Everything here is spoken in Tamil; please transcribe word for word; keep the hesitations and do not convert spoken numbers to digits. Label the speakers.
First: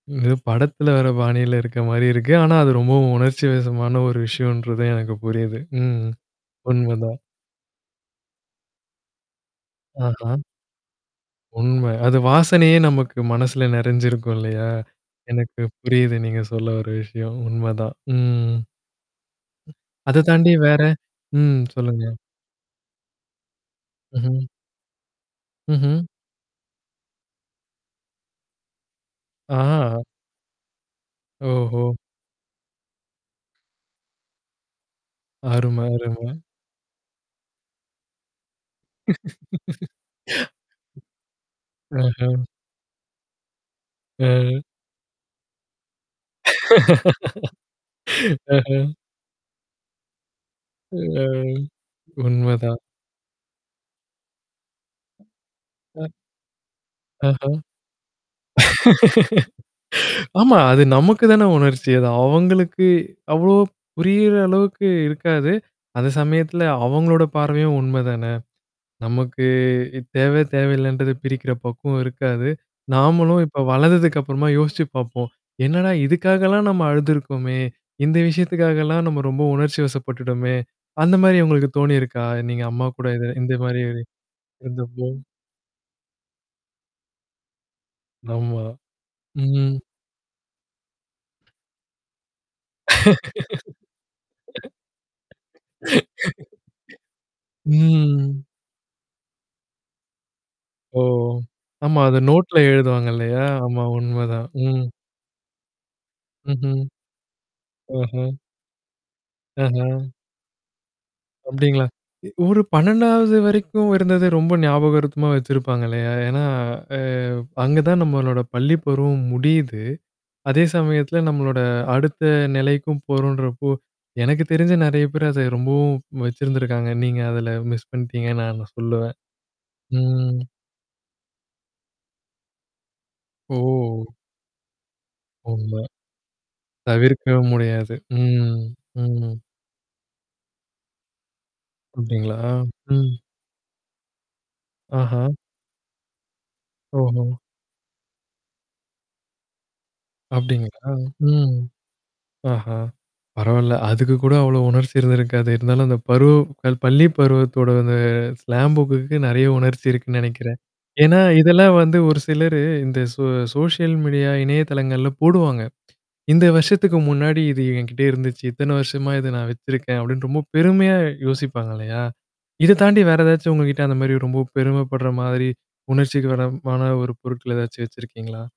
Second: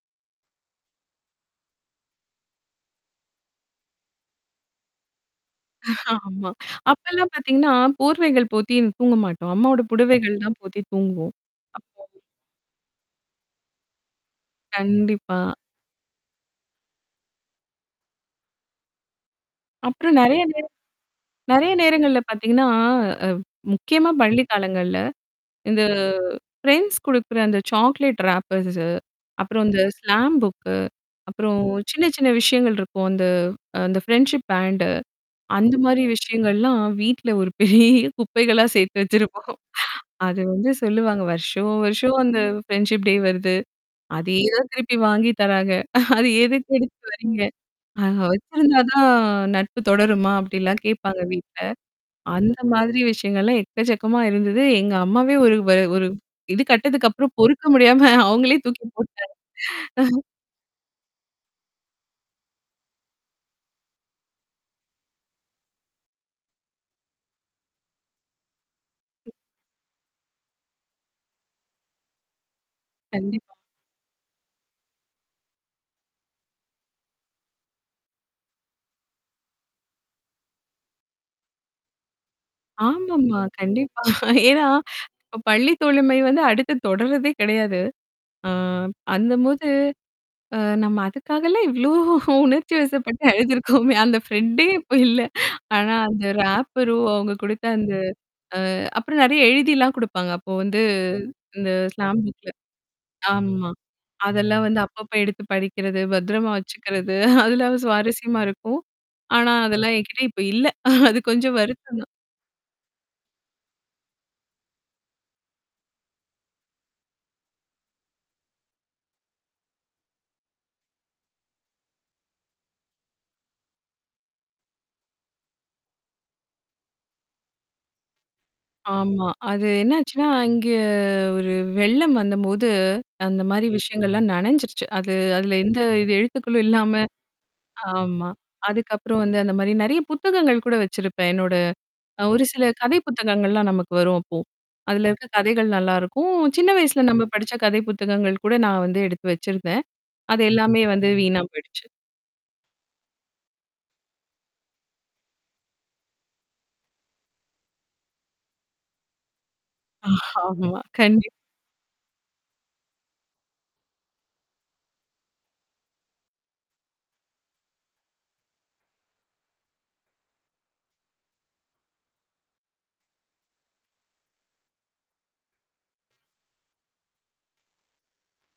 Speaker 1: இது படத்துல வர பாணியில இருக்க மாரி இருக்கு. ஆனா, அது ரொம்பவும் உணர்ச்சிவசமான ஒரு விஷயம்ன்றது எனக்கு புரியுது. ம்.
Speaker 2: ஆமா.
Speaker 1: உண்மதான்.
Speaker 2: அப்பல்லாம் பார்த்தீங்கன்னா, போர்வைகள் போத்தி தூங்க மாட்டோம். அம்மாவோட
Speaker 1: ஆஹா.
Speaker 2: புடுவைகள் தான் போத்தி தூங்குவோம்.
Speaker 1: உண்ம.
Speaker 2: அப்போ
Speaker 1: அது வாசனையே நமக்கு மனசுல நெறஞ்சிருக்கும் இல்லையா?
Speaker 2: கண்டிப்பா.
Speaker 1: எனக்கு புரியுது. நீங்க சொல்ல வர்ற விஷயம். உண்மதான். ம்.
Speaker 2: அப்புறம்
Speaker 1: அத
Speaker 2: நெறைய
Speaker 1: தாண்டி
Speaker 2: நேர
Speaker 1: வேற. ம்.
Speaker 2: நெறைய
Speaker 1: சொல்லுங்க.
Speaker 2: நேரங்கள்ல பார்த்தீங்கன்னா, அ முக்கியமா
Speaker 1: ம்ஹம்.
Speaker 2: பள்ளி காலங்கள்ல. இந்த
Speaker 1: ம்ஹும்.
Speaker 2: ஃப்ரெண்ட்ஸ் குடுக்குற அந்த சாக்லேட் ராப்பர்ஸ். அப்புறம் இந்த
Speaker 1: ஆ.
Speaker 2: Slam book. அப்புறம்
Speaker 1: ஓஹோ!
Speaker 2: சின்ன சின்ன விஷயங்கள் இருக்கும். அந்த அந்த ஃப்ரெண்ட்ஷிப் பேண்ட். அந்த
Speaker 1: அரும
Speaker 2: மாரி
Speaker 1: அரும.
Speaker 2: விஷயங்கள்லாம் வீட்ல ஒரு பெரிய குப்பைகளா சேர்த்து வச்சிருப்போம். அது வந்து சொல்லுவாங்க. வருஷம் வருஷம் அந்த
Speaker 1: ஆஹ.
Speaker 2: ஃப்ரெண்ட்ஷிப் டே வருது. அதேதா
Speaker 1: அ.
Speaker 2: திருப்பி வாங்கி தராங்க. அது எதுக்கு எடுத்து வரீங்க? அ
Speaker 1: ஆஹ.
Speaker 2: வச்சிருந்தா தான் நட்பு தொடருமா? அப்டிலாம்
Speaker 1: அ.
Speaker 2: கேட்பாங்க வீட்ல.
Speaker 1: உண்ம
Speaker 2: அந்த
Speaker 1: தான்.
Speaker 2: மாதிரி விஷயங்கள்லாம் எக்கச்சக்கமா இருந்தது. எங்க அம்மாவே ஒரு வ ஒரு இது கட்டதுக்கப்புறம்
Speaker 1: ஆஹ.
Speaker 2: பொறுக்க முடியாம அவங்களே தூக்கி போட்டாங்க.
Speaker 1: ஆமா. அது நமக்கு தானே உணர்ச்சி. அது. அவங்களுக்கு அவ்ளோ புரியிற அளவுக்கு இருக்காது. அந்த சமயத்துல அவங்களோட பார்வையும் உண்மைதான. நமக்கு தேவ தேவையில்லன்றத பிரிக்கிற பக்குவம் இருக்காது. நாமளும்
Speaker 2: கண்டிப்பா.
Speaker 1: இப்ப வளர்ந்ததுக்கு அப்புறமா யோசிச்சு பார்ப்போம். என்னடா இதுக்காகலாம் நம்ம அழுந்தருக்கோமே! இந்த விஷயத்துக்காகலாம் நம்ம ரொம்ப உணர்ச்சிவசப்பட்டுடோமே! அந்த மாரி உங்களுக்கு தோணியிருக்கா? நீங்க அம்மா கூட இது
Speaker 2: ஆமாமா.
Speaker 1: இந்த மாரி?
Speaker 2: கண்டிப்பா. ஏன்னா,
Speaker 1: இருந்தப்போ.
Speaker 2: இப்ப பள்ளி தோழமை வந்து அடுத்து தொடர்றதே கெடையாது. ஆ
Speaker 1: ஆமா.
Speaker 2: அந்தம்போது
Speaker 1: ம்.
Speaker 2: அ நம்ம அதுக்காகலாம் இவ்ளோ உணர்ச்சி வசப்பட்டு அழுதுருக்கோமே. அந்த ஃப்ரெண்டே இப்ப இல்ல. ஆனா அந்த ராப்பரும் அவங்க குடுத்தா அந்த
Speaker 1: ம்.
Speaker 2: அ அப்புறம் நெறைய எழுதிலாம் குடுப்பாங்க. அப்போ வந்து
Speaker 1: ஓ!
Speaker 2: இந்த
Speaker 1: ஆமா. அத
Speaker 2: ஸ்லாம் புக்ல
Speaker 1: நோட்ல எழுதுவாங்க இல்லையா?
Speaker 2: ஆமா.
Speaker 1: ஆமா உண்மதான்.
Speaker 2: அதெல்லாம் வந்து
Speaker 1: ம்.
Speaker 2: அப்பப்போ எடுத்து படிக்கிறது, பத்திரமா
Speaker 1: ம்ஹும்.
Speaker 2: வச்சுக்கிறது. அதெல்லாம்
Speaker 1: ஆஹா!
Speaker 2: சுவாரஸ்யமா இருக்கும். ஆனா அதெல்லாம்
Speaker 1: அஹா.
Speaker 2: எனங்கிட்ட இப்ப இல்ல. அது கொஞ்சம்
Speaker 1: அப்டீங்களா?
Speaker 2: வருத்தம் தான்.
Speaker 1: எ ஒரு பண்ணெண்டாவது வரைக்கும் இருந்தத ரொம்ப ஞாபகரத்தமா வச்சிருப்பாங்க இல்லையா? ஏன்னா அ அங்க தான் நம்மளோட பள்ளி பருவம் முடியுது. அதே சமயத்துல நம்மளோட அடுத்த நிலைக்கும் போறோன்றப்போ எனக்கு தெரிஞ்சு நெறைய பேர் அத ரொம்பவும் வச்சிருந்தருக்காங்க. நீங்க அதுல மிஸ் பண்ணிட்டீங்கன்னு நான் சொல்லுவேன்.
Speaker 2: ஆமா. அது என்னாச்சுன்னா,
Speaker 1: ம்.
Speaker 2: அங்க ஒரு வெள்ளம் வந்தம்போது, அந்த மாரி
Speaker 1: ஓ!
Speaker 2: விஷயங்கள்லாம் நனைஞ்சருச்சு. அது அதுல
Speaker 1: ஓம.
Speaker 2: எந்த இது எழுத்துக்களும் இல்லாம
Speaker 1: தவிர்க்கவும் முடியாது.
Speaker 2: ஆமா.
Speaker 1: ம்.
Speaker 2: அதுக்கப்புறம்
Speaker 1: ம்.
Speaker 2: வந்து அந்த மாரி நெறைய புத்தகங்கள் கூட வச்சிருப்பேன். என்னோட அ
Speaker 1: அப்டீங்களா?
Speaker 2: ஒரு சில கதை
Speaker 1: ம்.
Speaker 2: புத்தகங்கள்லாம் நமக்கு வரும் அப்போ. அதுல
Speaker 1: ஆஹா.
Speaker 2: இருக்க கதைகள் நல்லாயிருக்கும். சின்ன வயசுல நம்ம
Speaker 1: ஓஹோ!
Speaker 2: படிச்ச கதை புத்தகங்கள் கூட நான் வந்து எடுத்து வச்சிருந்தேன். அது
Speaker 1: அப்டிங்களா.
Speaker 2: எல்லாமே வந்து வீணா
Speaker 1: ம்.
Speaker 2: போயிடுச்சு.
Speaker 1: ஆஹா! பரவால்ல. அதுக்கு கூட அவ்வளோ உணர்ச்சி இருந்திருக்காது. இருந்தாலும் அந்த பருவம் கல் பள்ளி பருவத்தோட அந்த ஸ்லாம் புக்குக்கு நெறைய உணர்ச்சி இருக்குன்னு நெனைக்கிறேன்.
Speaker 2: ஆமா.
Speaker 1: ஏன்னா,
Speaker 2: கண்டிப்
Speaker 1: இதெல்லாம் வந்து ஒரு சிலரு இந்த சோ சோஷியல் மீடியால இணையதளங்கள்ல போடுவாங்க. இந்த வருஷத்துக்கு முன்னாடி இது எங்கிட்ட இருந்துச்சு. இத்தன வருஷமா இத நான் வச்சிருக்கேன். அப்டின்னு ரொம்ப பெருமையா யோசிப்பாங்க இல்லையா? இத தாண்டி வேற ஏதாச்சும் உங்ககிட்ட அந்த மாரி ரொம்ப பெருமைப்படுற மாதிரி உணர்ச்சிக்கு வரமான ஒரு பொருட்கள் ஏதாச்சும் வச்சிருக்கீங்களா?